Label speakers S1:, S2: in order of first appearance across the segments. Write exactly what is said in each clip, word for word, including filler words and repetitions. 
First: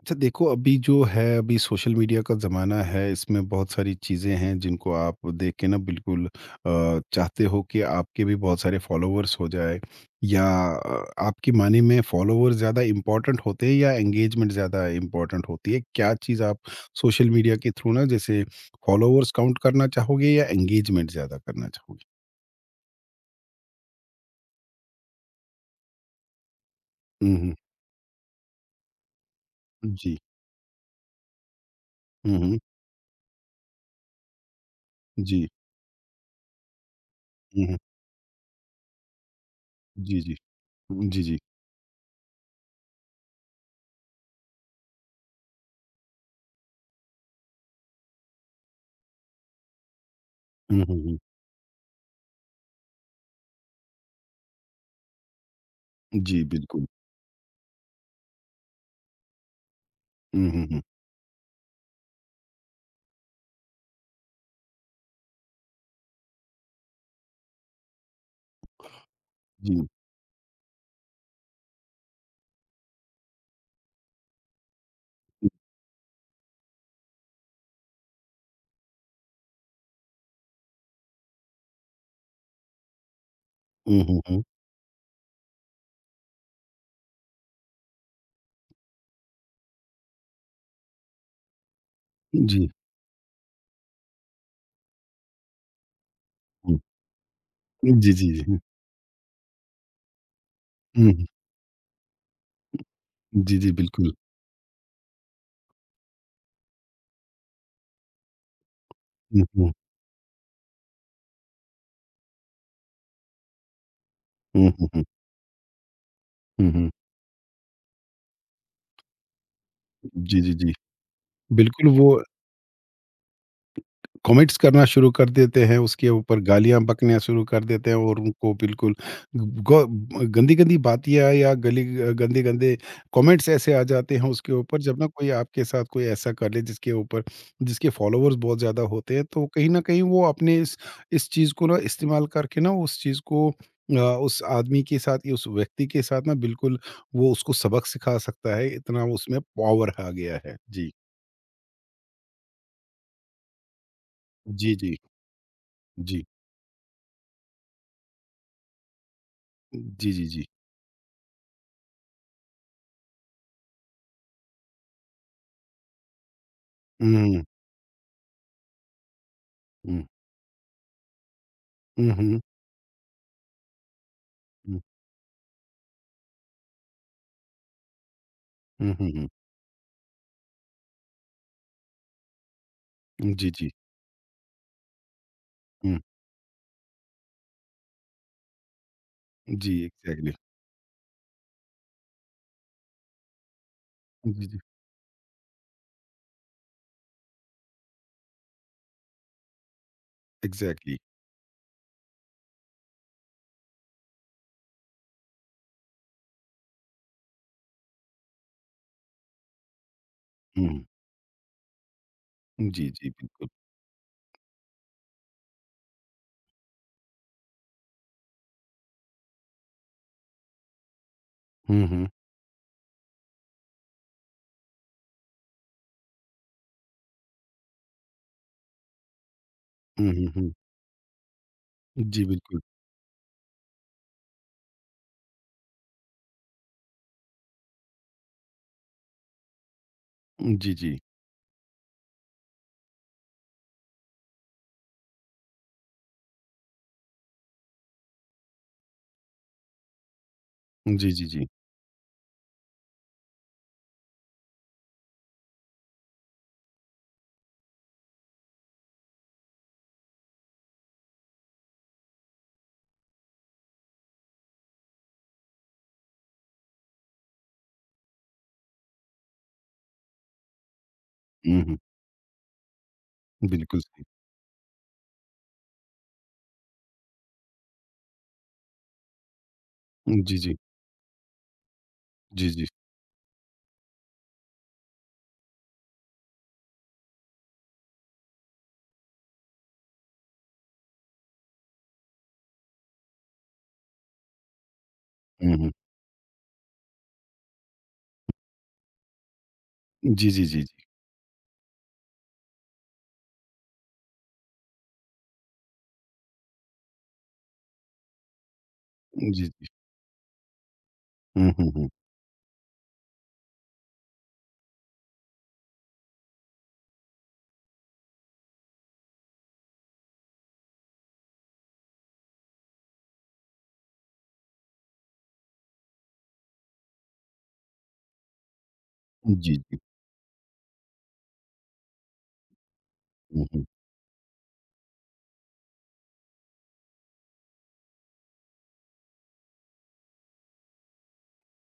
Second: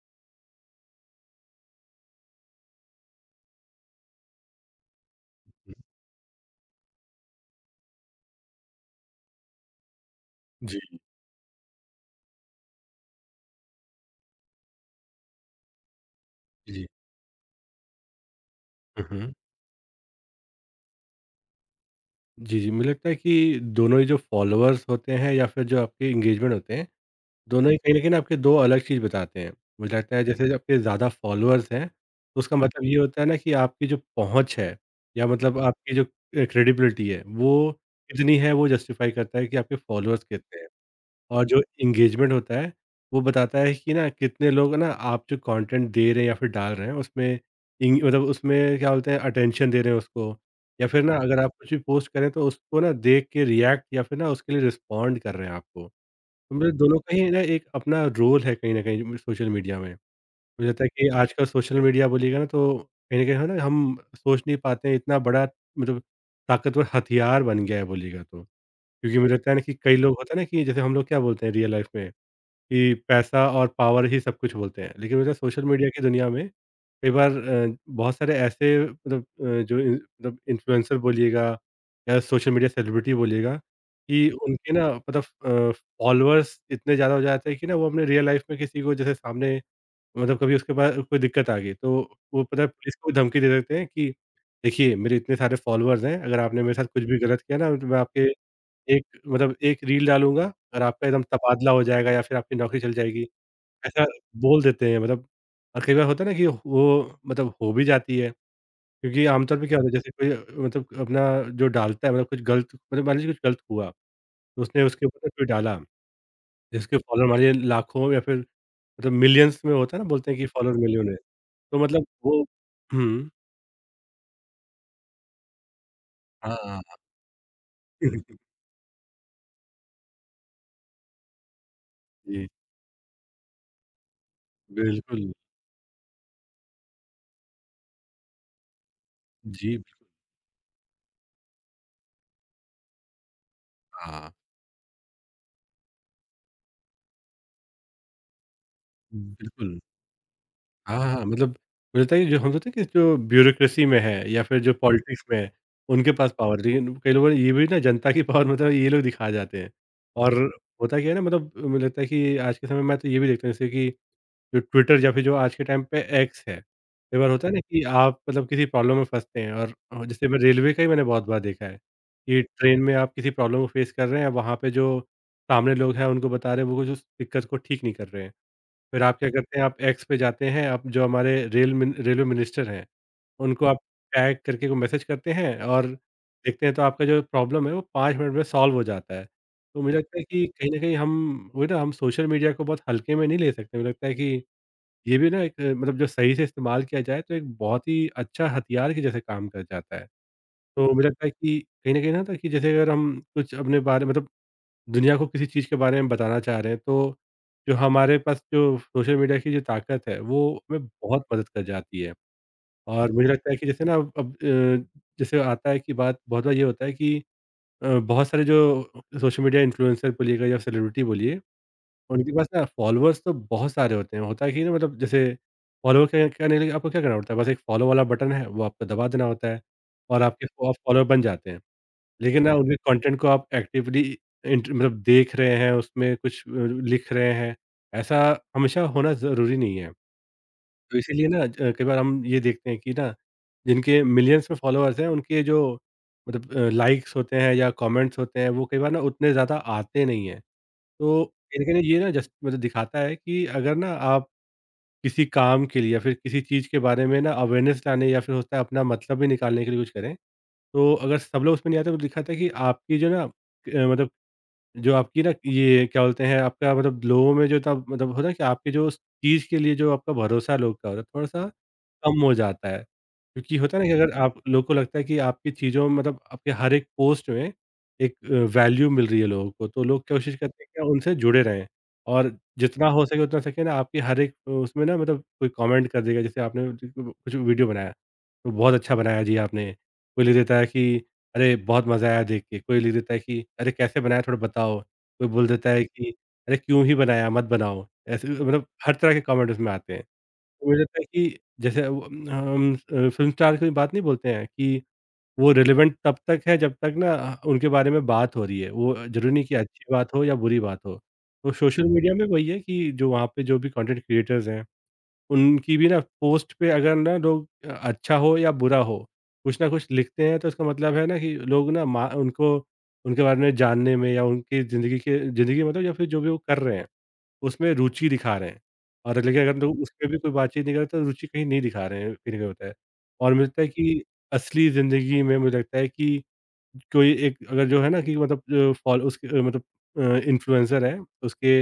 S1: अच्छा, देखो, अभी जो है अभी सोशल मीडिया का ज़माना है। इसमें बहुत सारी चीज़ें हैं जिनको आप देख के
S2: जी,
S1: ना बिल्कुल अ, चाहते हो कि आपके भी बहुत सारे फॉलोअर्स हो जाए या अ, आपकी माने में फॉलोअर्स ज़्यादा इम्पोर्टेंट होते हैं या एंगेजमेंट ज़्यादा इम्पोर्टेंट होती है? क्या चीज़ आप
S2: जी।
S1: सोशल मीडिया के थ्रू ना, जैसे
S2: हुँ,
S1: फॉलोअर्स
S2: हुँ।
S1: काउंट करना चाहोगे या एंगेजमेंट ज़्यादा करना चाहोगे?
S2: जी, जी, मुझे लगता है कि दोनों ही जो फ़ॉलोअर्स होते हैं या फिर जो आपके एंगेजमेंट होते हैं,
S1: हम्म हम्म,
S2: दोनों ही कहीं न कहीं ना आपके दो अलग चीज़ बताते हैं। मुझे लगता
S1: जी।
S2: है जैसे जो आपके ज़्यादा फ़ॉलोअर्स हैं,
S1: हम्म
S2: तो उसका
S1: हम्म,
S2: मतलब ये होता है ना कि आपकी जो पहुँच है, या
S1: जी।
S2: मतलब आपकी जो अ, क्रेडिबिलिटी है,
S1: हम्म
S2: वो
S1: हम्म,
S2: कितनी है वो जस्टिफ़ाई करता है कि आपके
S1: जी।
S2: फ़ॉलोअर्स
S1: जी।
S2: कितने हैं।
S1: जी। जी।
S2: और जो एंगेजमेंट होता है, वो बताता है कि ना कितने लोग ना आप जो कंटेंट दे रहे हैं या फिर डाल रहे हैं, उसमें इंग मतलब उसमें क्या बोलते हैं अटेंशन दे रहे हैं उसको,
S1: हम्म
S2: या
S1: हम्म
S2: फिर ना
S1: हम्म,
S2: हाँ। अगर आप कुछ भी पोस्ट करें तो उसको ना देख के रिएक्ट या फिर ना उसके लिए रिस्पॉन्ड कर रहे हैं आपको।
S1: जी।
S2: तो मुझे
S1: बिल्कुल।
S2: दोनों का ही ना एक अपना रोल है, कहीं न कहीं सोशल मीडिया में।
S1: हम्म हम्म
S2: मुझे
S1: हम्म,
S2: लगता है कि आजकल सोशल मीडिया बोलिएगा ना, तो कहीं न कहीं है ना, हम सोच नहीं पाते हैं, इतना बड़ा मतलब ताकतवर हथियार बन गया है बोलिएगा तो। क्योंकि मुझे लगता है ना कि
S1: जी।
S2: कई लोग होता है ना, कि जैसे हम लोग क्या बोलते हैं रियल लाइफ़ में कि पैसा और पावर ही सब कुछ बोलते हैं। लेकिन मतलब सोशल मीडिया की दुनिया में कई बार अ, बहुत सारे ऐसे, मतलब अ, जो इन मतलब इन्फ्लुएंसर बोलिएगा या सोशल मीडिया सेलिब्रिटी बोलिएगा,
S1: हुँ, हुँ,
S2: कि
S1: हुँ।
S2: उनके ना, मतलब अ, फॉलोअर्स इतने ज़्यादा हो जाते हैं कि ना वो अपने रियल लाइफ में किसी को जैसे सामने, मतलब कभी उसके पास कोई दिक्कत आ गई, तो वो पता है,
S1: जी,
S2: पुलिस को भी धमकी दे देते हैं कि देखिए, मेरे इतने सारे फॉलोअर्स हैं, अगर आपने मेरे
S1: हुँ।
S2: साथ कुछ भी गलत किया ना, तो मैं
S1: जी,
S2: आपके
S1: जी, जी।
S2: एक, मतलब एक रील डालूँगा और आपका
S1: हुँ,
S2: एकदम
S1: हुँ,
S2: तबादला हो जाएगा या फिर आपकी नौकरी चली जाएगी।
S1: जी, जी,
S2: ऐसा
S1: बिल्कुल।
S2: बोल देते हैं, मतलब। और कई बार होता है ना कि वो मतलब हो भी जाती है, क्योंकि
S1: हुँ,
S2: आमतौर पे
S1: हुँ,
S2: क्या होता है, जैसे कोई अ, मतलब अपना जो डालता है, मतलब कुछ गलत, मतलब मान लीजिए कुछ गलत हुआ, तो
S1: हुँ,
S2: उसने
S1: हुँ, हुँ,
S2: उसके ऊपर ना कोई डाला,
S1: हुँ, हुँ।
S2: जिसके फॉलोवर मान लीजिए लाखों या फिर मतलब मिलियंस में होता है, ना बोलते हैं
S1: जी,
S2: कि
S1: जी, जी।
S2: फॉलोवर मिलियन है, तो
S1: बिल्कुल,
S2: मतलब
S1: वो
S2: वो हुँ।
S1: कमेंट्स करना शुरू कर देते हैं, उसके ऊपर गालियाँ
S2: हाँ,
S1: बकना शुरू कर देते हैं, और
S2: हाँ, हाँ।
S1: उनको बिल्कुल ग गंदी-गंदी बातियाँ या गली
S2: जी,
S1: गंदे-गंदे कमेंट्स ऐसे आ जाते हैं उसके ऊपर। जब ना कोई
S2: बिल्कुल।
S1: आपके साथ कोई ऐसा कर ले जिसके ऊपर जिसके फॉलोवर्स बहुत ज़्यादा होते हैं, तो कहीं
S2: जी।
S1: न कहीं वो अपने इस इस चीज़ को ना इस्तेमाल करके ना उस चीज़ को अ,
S2: हाँ।
S1: उस आदमी के साथ या उस व्यक्ति के साथ ना बिल्कुल वो उसको सबक सिखा सकता है, इतना उसमें
S2: बिल्कुल।
S1: पावर आ गया है। जी।
S2: हाँ, हाँ, हाँ, मतलब मुझे लगता है कि जो हम सोचते हैं कि जो ब्यूरोक्रेसी में है या फिर जो
S1: जी, जी।
S2: पॉलिटिक्स में है, उनके
S1: जी।
S2: पास पावर, लेकिन कई लोगों ने ये भी ना जनता की पावर, मतलब ये लोग दिखा जाते हैं।
S1: जी, जी,
S2: और
S1: जी।
S2: होता क्या है ना, मतलब मुझे लगता है कि आज के समय में मैं तो ये भी देखता हूँ, जैसे कि जो ट्विटर या फिर जो आज के टाइम पे एक्स है, कई बार
S1: हुँ।
S2: होता है ना कि आप मतलब किसी प्रॉब्लम में फँसते हैं, और
S1: हुँ।
S2: अ, जैसे मैं रेलवे का ही मैंने बहुत बार देखा है,
S1: हुँ, हुँ,
S2: कि ट्रेन में आप किसी प्रॉब्लम को फ़ेस कर रहे हैं, वहाँ पे
S1: हुँ,
S2: जो सामने लोग हैं, उनको बता रहे हैं, वो कुछ उस दिक्कत को ठीक नहीं कर रहे हैं।
S1: हुँ,
S2: फिर
S1: हुँ,
S2: आप
S1: हुँ।
S2: क्या करते हैं, आप एक्स पे जाते हैं, आप जो हमारे रेल मिन रेलवे मिनिस्टर हैं,
S1: जी,
S2: उनको
S1: जी।
S2: आप टैग करके वो मैसेज करते हैं, और
S1: हुँ,
S2: देखते हैं तो आपका जो प्रॉब्लम है वो पाँच मिनट में सॉल्व हो जाता है।
S1: जी,
S2: तो मुझे लगता है
S1: एग्ज़ैक्टली।
S2: कि कहीं न कहीं हम वही ना हम सोशल मीडिया को बहुत हल्के में नहीं ले सकते। मुझे लगता है कि
S1: जी, जी,
S2: ये भी ना एक अ, मतलब जो सही से इस्तेमाल किया जाए तो एक बहुत ही अच्छा हथियार के जैसे काम कर जाता है। तो
S1: एग्ज़ैक्टली।
S2: मुझे लगता है कि कहीं न कहीं ना था कि जैसे अगर हम कुछ अपने बारे, मतलब दुनिया को किसी चीज़ के बारे में बताना चाह रहे हैं, तो जो हमारे पास जो सोशल मीडिया की जो ताकत है, वो
S1: हुँ,
S2: हमें बहुत मदद कर जाती है।
S1: जी, जी,
S2: और मुझे
S1: बिल्कुल।
S2: लगता है कि जैसे ना अब अब अ, जैसे आता है कि बात, बहुत बार ये होता है कि अ, बहुत सारे जो सोशल मीडिया इन्फ्लुएंसर बोलिएगा या सेलिब्रिटी बोलिए,
S1: हुँ, हुँ,
S2: उनके पास ना फॉलोअर्स तो बहुत सारे होते हैं। होता है कि ना मतलब जैसे फॉलो क करने के लिए आपको क्या करना पड़ता है? बस एक फॉलो वाला बटन है, वो आपको दबा देना होता है
S1: हुँ,
S2: और
S1: हुँ,
S2: आपके
S1: हुँ।
S2: आप फॉलोअर बन जाते हैं।
S1: जी,
S2: लेकिन ना
S1: बिल्कुल।
S2: उनके कंटेंट को आप एक्टिवली इंट मतलब देख रहे हैं, उसमें कुछ अ, लिख रहे हैं, ऐसा हमेशा होना ज़रूरी नहीं है।
S1: जी, जी।
S2: तो इसीलिए ना ज कई बार हम ये देखते हैं कि ना, जिनके मिलियंस में फॉलोअर्स हैं, उनके जो मतलब अ, लाइक्स होते हैं या कमेंट्स होते हैं, वो कई बार ना उतने ज़्यादा आते नहीं हैं।
S1: जी,
S2: तो
S1: जी, जी।
S2: कहीं न कहीं ये ना जस्ट मतलब दिखाता है कि अगर ना आप किसी काम के लिए या फिर किसी चीज़ के बारे में ना अवेयरनेस लाने, या फिर होता है अपना मतलब भी निकालने के लिए कुछ करें, तो अगर सब लोग उसमें नहीं आते तो दिखाता है कि आपकी जो ना अ, मतलब जो आपकी ना, ये क्या बोलते हैं, आपका मतलब लोगों में जो था, मतलब होता है कि आपके जो उस चीज़ के लिए जो आपका भरोसा लोग का होता है थोड़ा-सा
S1: हुँ, हुँ,
S2: कम हो जाता है। क्योंकि होता
S1: बिल्कुल
S2: है ना कि
S1: सही।
S2: अगर आप लोग को लगता है कि आपकी चीज़ों में, मतलब आपके हर एक पोस्ट में एक अ, वैल्यू मिल रही है लोगों को, तो लोग
S1: हम्म,
S2: कोशिश
S1: जी, जी,
S2: करते हैं कि उनसे जुड़े रहें। और
S1: जी, जी।
S2: जितना हो सके उतना सके ना आपकी हर एक उसमें ना, मतलब कोई कमेंट कर देगा, जैसे आपने कुछ वीडियो बनाया, तो बहुत अच्छा बनाया जी आपने। कोई लिख देता है कि अरे! बहुत मज़ा आया देख के। कोई लिख देता है कि अरे! कैसे बनाया, थोड़ा बताओ? कोई बोल
S1: हुँ, हुँ।
S2: देता है कि अरे! क्यों ही बनाया, मत बनाओ। ऐसे मतलब हर तरह के कमेंट उसमें आते हैं।
S1: जी, जी, जी, जी।
S2: मुझे लगता है कि जैसे वो, हम अ, फ़िल्म स्टार की बात नहीं बोलते हैं कि वो रिलेवेंट तब तक है जब तक ना उनके बारे में बात हो रही है। वो ज़रूरी नहीं
S1: जी,
S2: कि
S1: जी।
S2: अच्छी बात हो या बुरी बात हो।
S1: हुँ,
S2: तो
S1: हुँ,
S2: सोशल
S1: हुँ।
S2: मीडिया में वही है कि जो वहाँ पे जो भी कंटेंट क्रिएटर्स हैं, उनकी भी ना पोस्ट पे अगर ना लोग, अ, अच्छा हो या बुरा हो, कुछ ना कुछ लिखते हैं, तो इसका मतलब है ना कि लोग ना मा उनको, उनके बारे में जानने में या उनकी ज़िंदगी के, ज़िंदगी मतलब या फिर जो भी वो कर रहे हैं उसमें रुचि दिखा रहे हैं। और लेकिन
S1: जी,
S2: अगर
S1: जी।
S2: लोग उसमें भी कोई बातचीत नहीं करते तो रुचि कहीं नहीं दिखा रहे हैं, कहीं ना कहीं होता है। और मुझे
S1: हुँ,
S2: लगता
S1: हुँ।
S2: है कि असली ज़िंदगी में मुझे लगता है कि कोई एक, अगर जो है ना, कि मतलब जो फॉल उसके अ, मतलब इन्फ्लुएंसर है, उसके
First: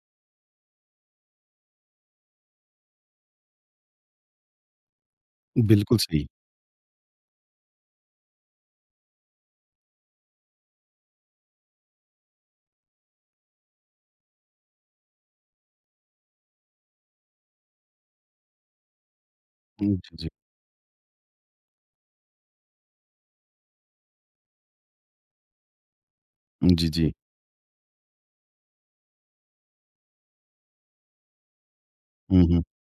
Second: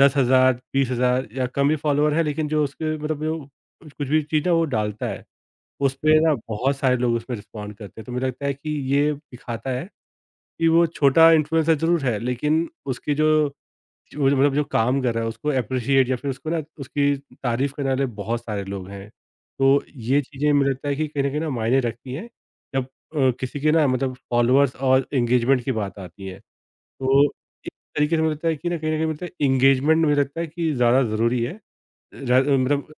S2: दस हज़ार बीस हज़ार या कम ही फॉलोअर है, लेकिन जो उसके मतलब जो कुछ कुछ भी चीज़ ना वो डालता है उस
S1: बिल्कुल
S2: पे
S1: सही।
S2: हम्म, ना बहुत सारे लोग उसमें रिस्पॉन्ड करते हैं, तो मुझे लगता है कि ये दिखाता है कि वो छोटा इन्फ्लुएंसर जरूर है, लेकिन उसकी जो वो जो, मतलब जो काम कर रहा है, उसको एप्रिशिएट या फिर उसको ना उसकी तारीफ करने वाले बहुत सारे लोग हैं। तो
S1: हुँ, जी,
S2: ये
S1: जी।
S2: चीज़ें मुझे लगता है कि कहीं न कहीं ना मायने रखती हैं जब अ, किसी के ना, मतलब फॉलोअर्स और एंगेजमेंट की बात आती है।
S1: जी, जी।
S2: तो एक तरीके से मुझे लगता है कि ना, कहीं न कहीं मुझे लगता है एंगेजमेंट मुझे लगता है कि ज़्यादा ज़रूरी है।
S1: हुँ,
S2: र
S1: हुँ।
S2: मतलब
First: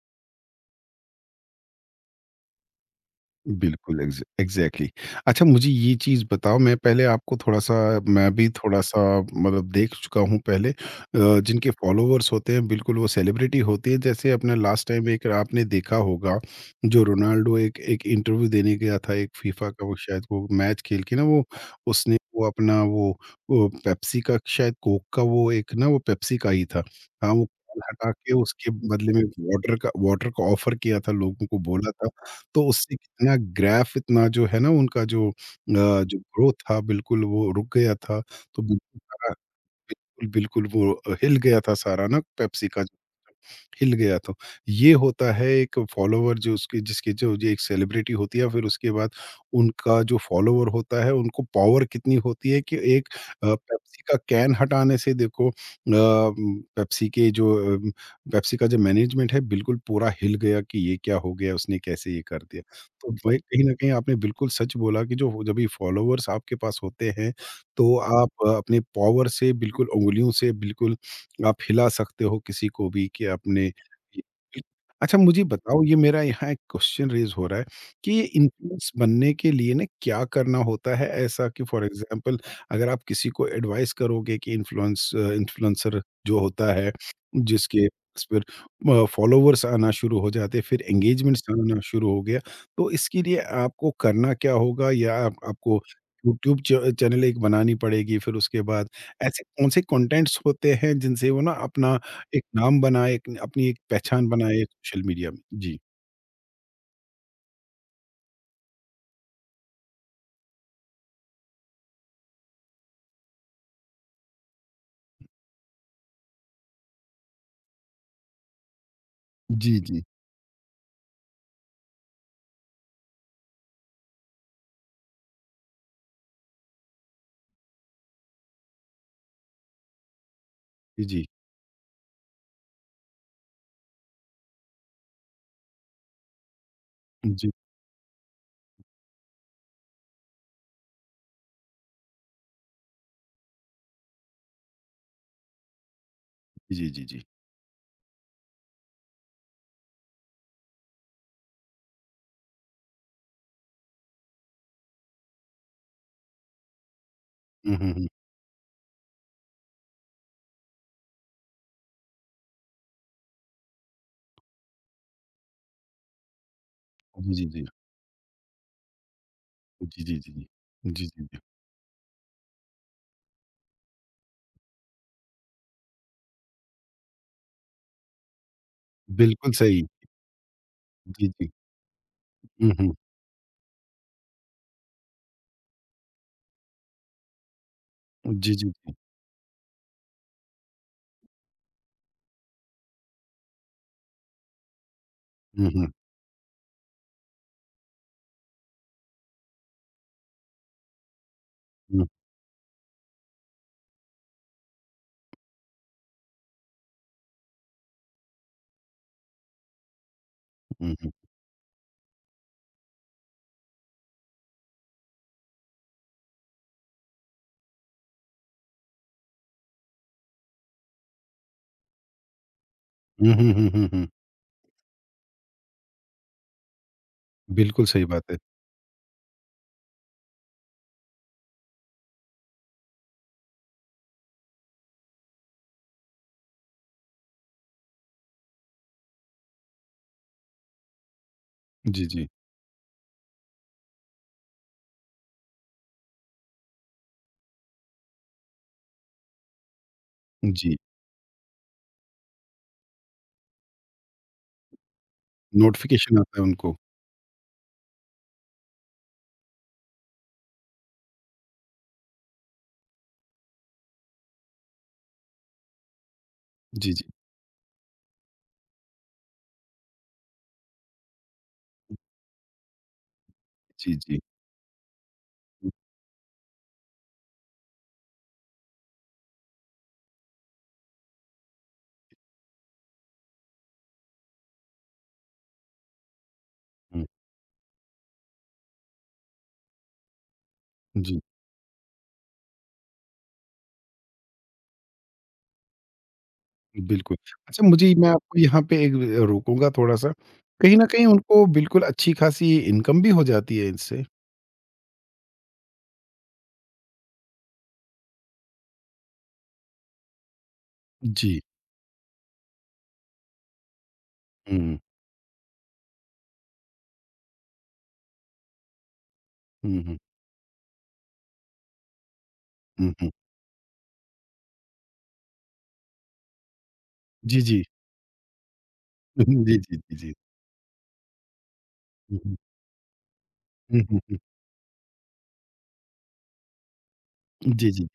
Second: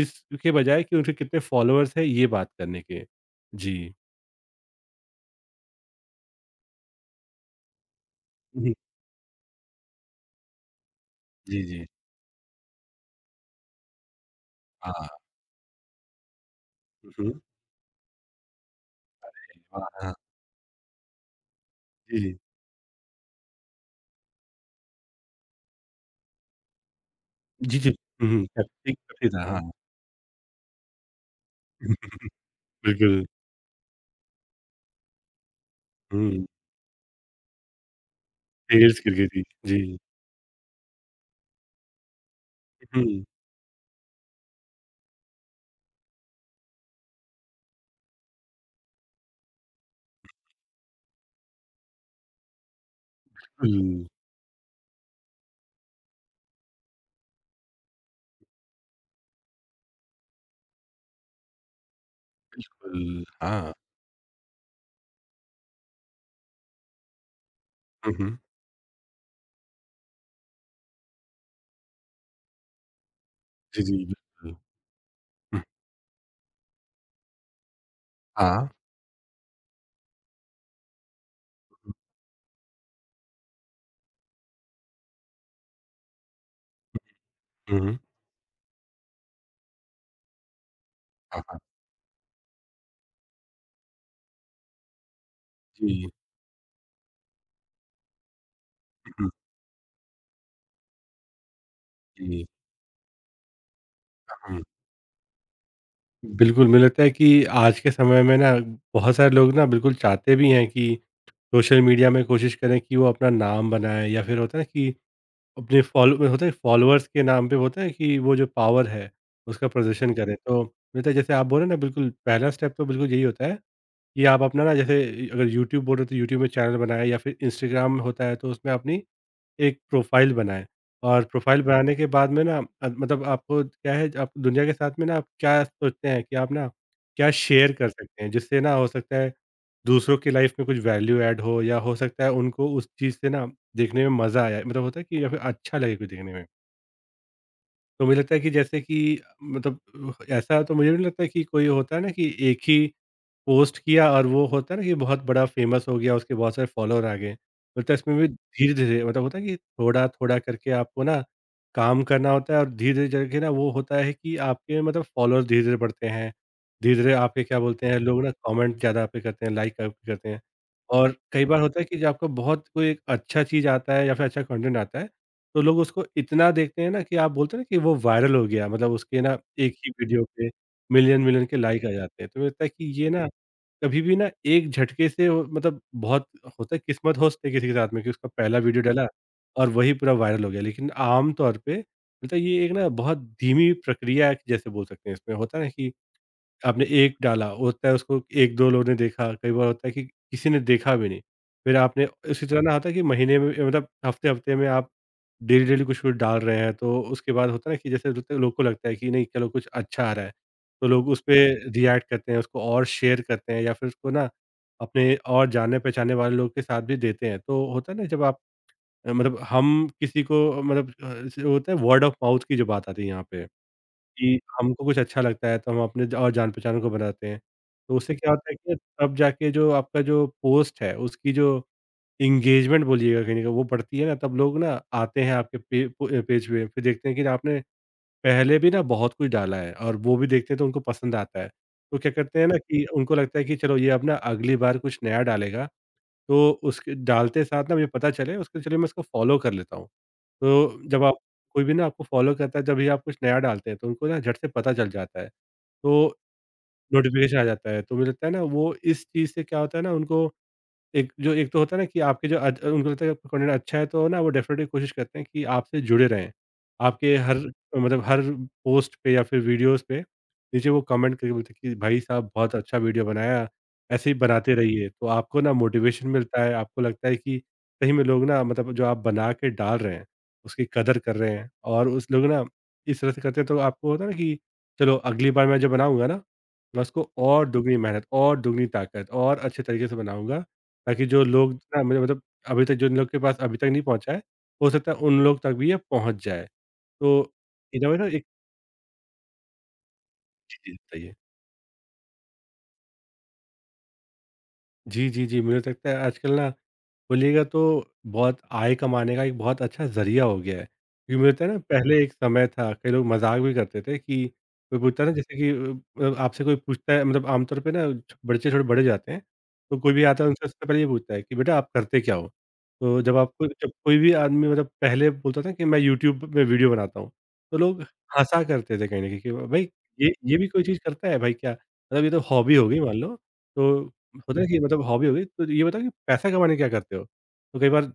S2: इसके बजाय कि उनके कितने फॉलोअर्स हैं ये बात करने के। जी।
S1: बिल्कुल, एग्ज़ एग्ज़ैक्टली। अच्छा, मुझे ये चीज़ बताओ। मैं पहले आपको थोड़ा-सा मैं भी
S2: हुँ, हुँ।
S1: थोड़ा-सा मतलब देख चुका हूँ पहले, अ,
S2: जी,
S1: जिनके
S2: जी।
S1: फ़ॉलोवर्स होते हैं बिल्कुल वो सेलिब्रिटी होती है। जैसे अपना लास्ट
S2: हाँ।
S1: टाइम एक आपने देखा होगा, जो
S2: हुँ, हुँ।
S1: रोनाल्डो एक एक इंटरव्यू देने गया था एक फीफा का,
S2: वाह!
S1: वो
S2: हाँ।
S1: शायद वो मैच खेल के ना वो उसने
S2: जी, जी।
S1: वो अपना वो वो पेप्सी का, शायद कोक का, वो एक ना वो पेप्सी का ही था। हाँ, वो
S2: जी, जी।
S1: हटा
S2: हुँ,
S1: के
S2: हुँ।
S1: उसके बदले में
S2: हाँ। हाँ।
S1: वाटर का वाटर का ऑफ़र किया था, लोगों को बोला था। तो उससे
S2: बिल्कुल।
S1: कितना ग्राफ इतना जो है ना, उनका जो अ, जो
S2: हुँ,
S1: ग्रोथ था बिल्कुल वो रुक गया था। तो बिल्कुल
S2: तेज़
S1: सारा,
S2: गिरगिटी, जी।
S1: बिल्कुल वो हिल गया था सारा ना, पेप्सी का
S2: हुँ,
S1: हिल गया था। ये होता है एक फॉलोवर जो उसकी जिसकी जो ये एक सेलिब्रिटी होती है, फिर उसके बाद उनका जो फॉलोवर होता है, उनको पावर कितनी होती है कि एक अ, पेप्सी
S2: बिल्कुल,
S1: का कैन हटाने से देखो, अ, म, पेप्सी के जो अ, पेप्सी का जो मैनेजमेंट है बिल्कुल पूरा हिल गया कि ये क्या हो गया, उसने कैसे ये कर दिया। तो वही कहीं
S2: हाँ।
S1: न कहीं आपने बिल्कुल सच बोला कि जो जब ये फॉलोवर्स आपके पास होते हैं, तो
S2: हुँ, हुँ।
S1: आप अ, अपने पावर से बिल्कुल, उँगलियों से बिल्कुल आप हिला सकते हो किसी को भी कि आपने।
S2: जी, जी, बिल्कुल।
S1: अच्छा, मुझे
S2: हुँ।
S1: बताओ, ये मेरा यहाँ एक क्वेश्चन रेज हो रहा है कि ये
S2: हाँ।
S1: इन्फ्लुएंस बनने के लिए ना क्या करना होता है, ऐसा कि फॉर एग्जांपल, अगर आप किसी को एडवाइस करोगे कि इन्फ्लुएंस इन्फ्लुएंसर जो होता है,
S2: हुँ,
S1: जिसके
S2: हुँ।
S1: पास फिर फॉलोवर्स आना शुरू हो जाते, फिर एंगेजमेंट्स
S2: हाँ, हाँ।
S1: आना शुरू हो गया, तो इसके लिए आपको करना क्या होगा? या आप, आपको
S2: जी,
S1: यूट्यूब चैनल एक बनानी पड़ेगी? फिर उसके बाद
S2: हुँ,
S1: ऐसे कौन से कंटेंट्स होते हैं जिनसे वो ना अपना एक
S2: जी,
S1: नाम बनाए, एक अपनी एक पहचान
S2: हुँ।
S1: बनाए सोशल मीडिया में? जी।
S2: बिल्कुल, मुझे लगता है कि आज के समय में ना बहुत सारे लोग ना बिल्कुल चाहते भी हैं कि सोशल मीडिया में कोशिश करें कि वो अपना नाम बनाएँ या फिर होता है ना कि अपने फॉलो होता है फॉलोअर्स के नाम पे होता है कि वो जो पावर है, उसका
S1: जी, जी।
S2: प्रदर्शन करें। तो मुझे लगता है जैसे आप बोल रहे हैं ना बिल्कुल पहला स्टेप तो बिल्कुल यही होता है। ये आप अपना ना जैसे अगर यूट्यूब बोल रहे हो तो यूट्यूब में चैनल बनाएँ या फिर इंस्टाग्राम होता है तो उसमें अपनी एक प्रोफ़ाइल बनाएँ।
S1: जी,
S2: और
S1: जी।
S2: प्रोफ़ाइल बनाने के बाद में ना अ, मतलब आपको क्या है, आप दुनिया के साथ में ना आप क्या सोचते हैं कि आप ना क्या शेयर कर सकते हैं जिससे ना हो सकता है दूसरों की लाइफ़ में कुछ वैल्यू ऐड हो या हो सकता है उनको उस चीज़ से ना देखने में मज़ा आया मतलब होता है कि, या फिर अच्छा लगे कुछ देखने में।
S1: जी, जी, जी, जी।
S2: तो मुझे लगता है कि जैसे कि मतलब ऐसा तो मुझे भी नहीं लगता है कि कोई होता है ना कि एक ही पोस्ट किया और वो होता है ना कि बहुत बड़ा फ़ेमस हो गया, उसके बहुत सारे फ़ॉलोवर आ गए।
S1: हुँ, हुँ,
S2: मतलब
S1: हुँ।
S2: इसमें भी धीरे-धीरे मतलब होता है कि थोड़ा-थोड़ा करके आपको ना काम करना होता है और धीरे-धीरे करके ना वो होता है कि आपके मतलब फ़ॉलोवर धीरे-धीरे बढ़ते हैं। धीरे-धीरे
S1: जी,
S2: आपके
S1: जी,
S2: क्या
S1: जी।
S2: बोलते हैं लोग ना, कमेंट ज़्यादा आप पे करते हैं, लाइक आप
S1: जी,
S2: पे
S1: जी,
S2: करते
S1: जी,
S2: हैं।
S1: जी। जी,
S2: और
S1: जी, जी।
S2: कई बार होता है कि जब आपको बहुत कोई एक अच्छा चीज़ आता है या फिर अच्छा कंटेंट आता है, तो लोग उसको इतना देखते हैं ना कि आप बोलते हैं ना कि वो वायरल हो गया, मतलब उसके ना
S1: बिल्कुल
S2: एक
S1: सही।
S2: ही वीडियो पे
S1: जी,
S2: मिलियन-मिलियन
S1: जी।
S2: के लाइक आ जाते हैं। तो मुझे लगता है
S1: हुँ,
S2: कि
S1: हुँ।
S2: ये ना कभी भी ना एक झटके से वो, मतलब बहुत होता है, किस्मत हो सकती है किसी के साथ में कि उसका
S1: जी,
S2: पहला
S1: जी,
S2: वीडियो
S1: जी।
S2: डाला और वही पूरा वायरल हो गया। लेकिन आम तौर पे मतलब ये एक ना बहुत धीमी प्रक्रिया है, जैसे बोल सकते हैं इसमें होता है ना
S1: हुँ,
S2: कि
S1: हुँ।
S2: आपने एक डाला, होता है उसको एक दो लोगों ने देखा, कई बार होता है कि किसी ने देखा भी नहीं। फिर
S1: हुँ,
S2: आपने उसी तरह ना होता है कि महीने में मतलब हफ्ते-हफ्ते में आप डेली-डेली कुछ कुछ डाल रहे हैं, तो उसके बाद होता है ना कि जैसे होता है, लोग को लगता है कि नहीं चलो कुछ अच्छा आ रहा है, तो
S1: हुँ,
S2: लोग
S1: हुँ।
S2: उस पे रिएक्ट करते हैं, उसको और शेयर करते हैं या फिर उसको ना अपने और जाने-पहचाने वाले लोग के साथ भी देते हैं। तो होता है ना जब आप अ, मतलब हम किसी को अ, मतलब अ, होता है वर्ड ऑफ माउथ की जो बात आती है यहाँ
S1: हुँ,
S2: पे।
S1: हुँ, हुँ, हुँ, हुँ।
S2: कि हमको कुछ अच्छा लगता है तो हम अपने और जान-पहचान को बनाते हैं।
S1: बिल्कुल
S2: तो
S1: सही
S2: उससे
S1: बात
S2: क्या
S1: है।
S2: होता है कि तब जाके जो आपका जो पोस्ट है उसकी जो एंगेजमेंट बोलिएगा कहीं न कहीं वो बढ़ती है, ना तब लोग ना आते हैं आपके पे पो अ, पेज पे, फिर देखते हैं कि आपने पहले भी ना बहुत कुछ डाला है और वो भी देखते हैं तो उनको पसंद आता है। तो
S1: जी,
S2: क्या
S1: जी।
S2: करते हैं ना कि उनको लगता है कि चलो ये अब ना अगली बार कुछ नया डालेगा तो उसके डालते साथ ना मुझे पता चले, उसके चलिए मैं इसको फ़ॉलो कर लेता हूँ।
S1: जी।
S2: तो जब आप कोई भी ना आपको फ़ॉलो करता है, जब भी आप कुछ नया डालते हैं तो उनको ना झट से पता चल जाता है। तो
S1: नोटिफ़िकेशन आता है उनको।
S2: नोटिफ़िकेशन आ जाता है, तो मुझे लगता है ना वो इस चीज़ से क्या होता है ना, उनको एक जो एक तो होता है ना कि आपके जो अच उनको लगता है कि आपका कंटेंट अच्छा है, तो ना वो डेफ़िनेटली कोशिश करते हैं कि आपसे जुड़े रहें।
S1: जी, जी।
S2: आपके हर मतलब हर पोस्ट पे या फिर वीडियोज़ पे नीचे वो कमेंट करके बोलते हैं कि भाई साहब बहुत अच्छा वीडियो बनाया,
S1: जी,
S2: ऐसे ही
S1: जी।
S2: बनाते रहिए। तो आपको ना मोटिवेशन मिलता है, आपको लगता है कि सही में लोग ना मतलब जो आप बना के डाल रहे हैं, उसकी कदर कर रहे हैं और उस लोग ना इस तरह से करते हैं तो आपको होता है ना कि चलो अगली बार मैं जो बनाऊँगा ना, मैं
S1: हुँ।
S2: उसको और दुगनी मेहनत और दुगनी ताकत और अच्छे तरीके से बनाऊँगा, ताकि
S1: जी।
S2: जो लोग ना मुझे मतलब अभी तक जिन लोग के पास अभी तक नहीं पहुँचा है, हो सकता है उन लोग तक भी ये पहुँच जाए।
S1: बिल्कुल।
S2: तो
S1: अच्छा, मुझे
S2: इधर ना
S1: मैं
S2: एक।
S1: आपको यहाँ पे एक अ, रोकूँगा थोड़ा-सा।
S2: जी, जी,
S1: कहीं न कहीं
S2: बताइए?
S1: उनको बिल्कुल अच्छी-खासी इनकम भी हो जाती है इनसे।
S2: जी, जी, जी। मुझे तो लगता है आजकल ना बोलिएगा तो बहुत आय कमाने का एक बहुत अच्छा ज़रिया हो गया है। क्योंकि मुझे
S1: जी।
S2: लगता है ना पहले एक समय था कई लोग मज़ाक भी करते थे कि,
S1: हुँ,
S2: कोई पूछता है ना जैसे कि अ अ, आपसे कोई पूछता है मतलब आमतौर पे ना छ बच्चे थोड़े बड़े जाते हैं, तो
S1: हुँ,
S2: कोई
S1: हुँ,
S2: भी आता है उनसे, सबसे पहले ये पूछता है कि बेटा आप करते क्या हो?
S1: हुँ,
S2: तो
S1: हुँ।
S2: जब आपको जब कोई भी आदमी मतलब पहले बोलता था कि मैं यूट्यूब में वीडियो बनाता हूँ,
S1: जी,
S2: तो
S1: जी।
S2: लोग हँसा करते थे कहीं न कहीं कि
S1: हम्म, जी,
S2: भई
S1: जी, जी, जी।
S2: ये ये भी कोई चीज़ करता है भाई क्या? मतलब ये
S1: हुँ,
S2: तो
S1: हुँ।
S2: हॉबी हो गई मान लो। तो
S1: हुँ, हुँ, हुँ।
S2: होता है कि मतलब हॉबी हो गई, तो ये बताओ कि पैसा कमाने क्या करते हो? तो कई
S1: जी, जी।
S2: बार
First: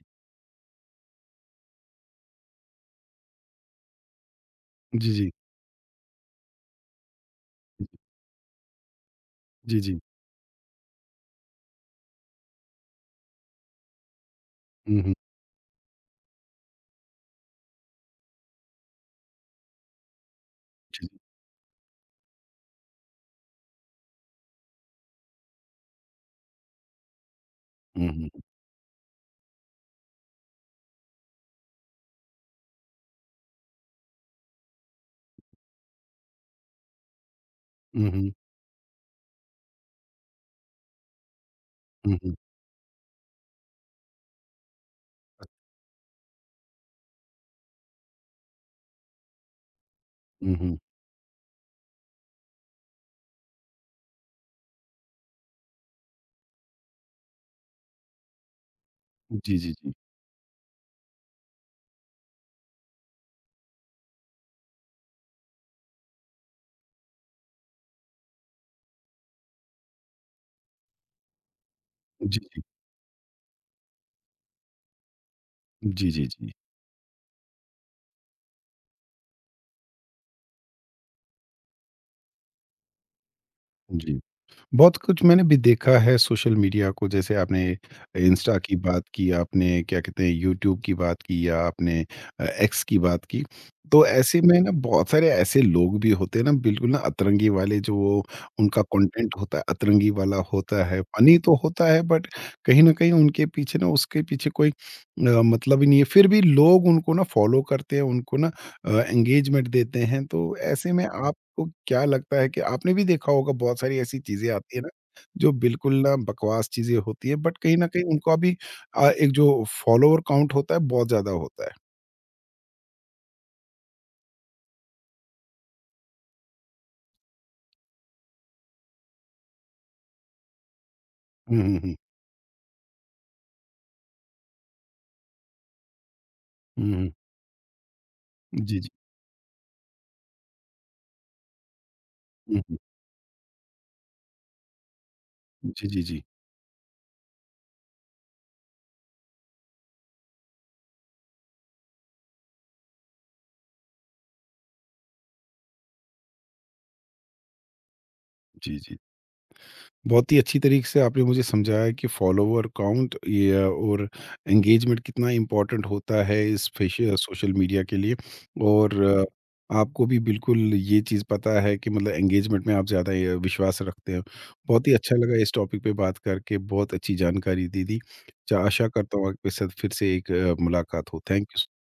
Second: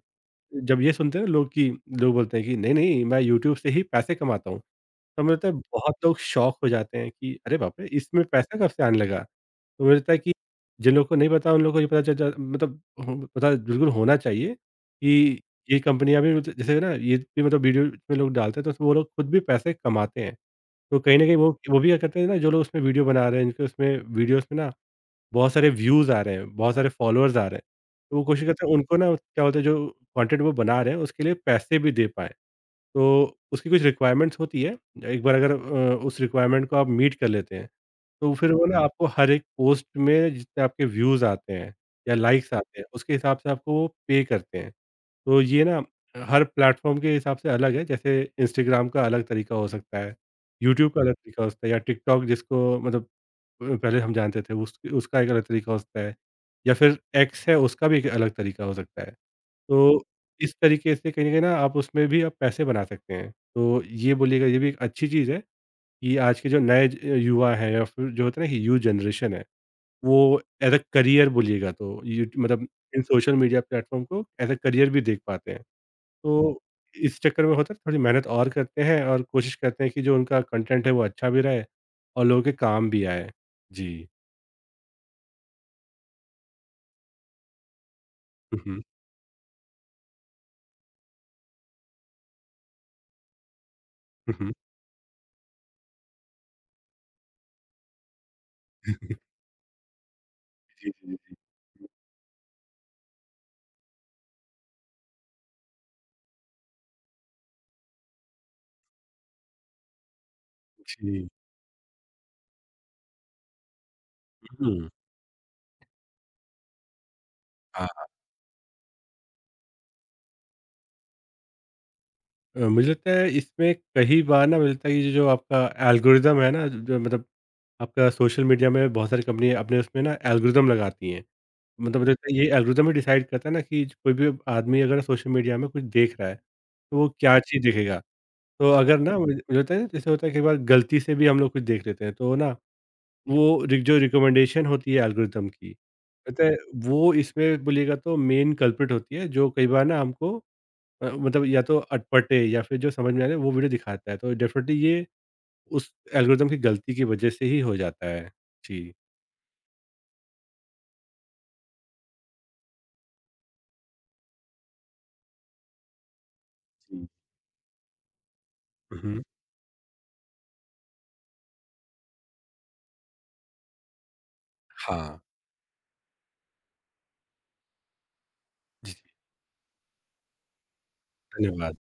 S2: जब ये सुनते हैं ना लोग कि, लोग बोलते हैं कि नहीं, नहीं मैं यूट्यूब से ही पैसे कमाता हूँ।
S1: जी,
S2: तो
S1: जी।
S2: मुझे लगता है बहुत लोग शॉक हो जाते हैं कि अरे बाप रे! इसमें पैसा कब से आने लगा?
S1: जी,
S2: तो मुझे
S1: जी।
S2: लगता है कि जिन लोगों को नहीं पता, उन लोगों को ये पता चल जा मतलब हो, पता बिल्कुल होना चाहिए
S1: हुँ, हुँ।
S2: कि ये कंपनियाँ भी मतलब जैसे ना ये भी मतलब वीडियो में लोग डालते हैं तो उसमें वो लोग खुद भी पैसे कमाते हैं। तो
S1: जी,
S2: कहीं न कहीं वो वो भी क्या करते हैं ना, जो लोग उसमें वीडियो बना रहे हैं, इनके उसमें वीडियोज़ में ना बहुत सारे व्यूज़ आ रहे हैं, बहुत सारे फ़ॉलोअर्स आ रहे हैं,
S1: हुँ,
S2: तो वो
S1: हुँ।
S2: कोशिश करते हैं उनको ना क्या बोलते हैं, जो कंटेंट वो बना रहे हैं उसके लिए पैसे भी दे पाएँ। तो उसकी कुछ रिक्वायरमेंट्स होती है, एक बार अगर अ, उस रिक्वायरमेंट को आप मीट कर लेते हैं,
S1: हुँ, हुँ।
S2: तो फिर वो ना हुँ। आपको हर एक पोस्ट में जितने आपके व्यूज़ आते हैं या
S1: हुँ, हुँ।
S2: लाइक्स आते हैं, उसके हिसाब से आपको वो पे करते हैं। तो ये ना हर प्लेटफ़ॉर्म के हिसाब से अलग है, जैसे इंस्टाग्राम का अलग तरीका हो सकता है,
S1: हुँ, हुँ।
S2: यूट्यूब का अलग तरीका हो सकता है, या टिकटॉक जिसको मतलब अ, पहले हम जानते थे, उस उसका एक अलग तरीका हो सकता है या फिर एक्स है, उसका भी एक अलग तरीका हो सकता है।
S1: जी, जी, जी।
S2: तो इस तरीके से कहीं न कहीं ना आप उसमें भी आप पैसे बना सकते हैं। तो ये बोलिएगा ये भी एक अच्छी चीज़ है कि आज के जो नए ज युवा हैं या फिर जो होता है ना कि यूथ जनरेशन है, वो एज़ अ करियर बोलिएगा तो यूट
S1: जी, जी।
S2: मतलब इन सोशल मीडिया प्लेटफ़ॉर्म को एज़ अ करियर भी देख पाते हैं।
S1: जी, जी, जी।
S2: तो इस चक्कर में होता है थोड़ी मेहनत और करते हैं और कोशिश करते हैं कि जो उनका कंटेंट है वो अच्छा भी रहे और लोगों के काम भी आए। जी।
S1: जी। बहुत कुछ मैंने भी देखा है सोशल मीडिया को। जैसे आपने इंस्टा
S2: हुँ,
S1: की
S2: हुँ।
S1: बात की, आपने क्या कहते हैं, यूट्यूब की बात की, या आपने अ, एक्स की बात की। तो
S2: हुँ,
S1: ऐसे
S2: हुँ।
S1: में ना बहुत सारे ऐसे लोग भी होते हैं ना बिल्कुल ना अतरंगी वाले, जो वो उनका कंटेंट होता है अतरंगी वाला, होता
S2: जी,
S1: है
S2: जी, जी,
S1: फनी तो होता है, बट कहीं ना कहीं उनके पीछे ना उसके पीछे कोई अ, मतलब ही नहीं है, फिर भी लोग उनको ना फॉलो करते हैं, उनको ना एंगेजमेंट देते हैं। तो ऐसे में
S2: जी।
S1: आप को क्या लगता है कि आपने भी देखा होगा बहुत सारी ऐसी चीज़ें आती है ना,
S2: हुँ,
S1: जो बिल्कुल ना बकवास चीज़ें होती है, बट कहीं न कहीं
S2: हाँ।
S1: उनका भी अ, एक जो फॉलोवर काउंट होता है बहुत ज़्यादा होता है।
S2: अ, मुझे लगता है इसमें कई बार ना, मुझे लगता है ये जो आपका एल्गोरिदम है ना, जो जो मतलब आपका सोशल मीडिया में बहुत सारी कंपनियाँ अपने उसमें ना एल्गोरिदम लगाती हैं।
S1: हुँ, हुँ, हुँ।
S2: मतलब मुझे लगता है ये एल्गोरिदम ही डिसाइड करता है ना कि कोई भी आदमी अगर सोशल मीडिया में कुछ देख रहा है,
S1: हुँ,
S2: तो वो
S1: हुँ।
S2: क्या चीज़ देखेगा। तो
S1: जी, जी।
S2: अगर ना मुझे मुझे लगता है ना, जैसे होता है कई बार गलती से भी हम लोग कुछ देख लेते हैं, तो ना
S1: हुँ, हुँ।
S2: वो रि जो रिकमेंडेशन होती है एल्गोरिदम की,
S1: जी, जी, जी।
S2: पता है वो इसमें बोलिएगा तो मेन कल्प्रिट होती है, जो कई बार ना हमको अ, मतलब या तो अटपटे या फिर जो समझ में आ रहा है वो वीडियो दिखाता है, तो डेफ़िनेटली ये उस एल्गोरिदम की गलती की वज़ह से ही हो जाता है।
S1: जी,
S2: जी।
S1: जी। बहुत ही अच्छी तरीके से आपने मुझे समझाया कि फॉलोवर काउंट ये अ, और एंगेजमेंट कितना इम्पोर्टेंट होता है इस
S2: जी।
S1: सोशल मीडिया के लिए,
S2: हुँ,
S1: और
S2: हुँ।
S1: अ, आपको भी बिल्कुल ये चीज़ पता है कि मतलब एंगेजमेंट में आप ज़्यादा ये विश्वास रखते हैं। बहुत ही अच्छा
S2: हाँ,
S1: लगा इस टॉपिक पे बात करके, बहुत अच्छी जानकारी दे दी। चा आशा
S2: जी, जी।
S1: करता हूँ आपके साथ फिर से एक अ, मुलाकात हो। Thank you.
S2: धन्यवाद।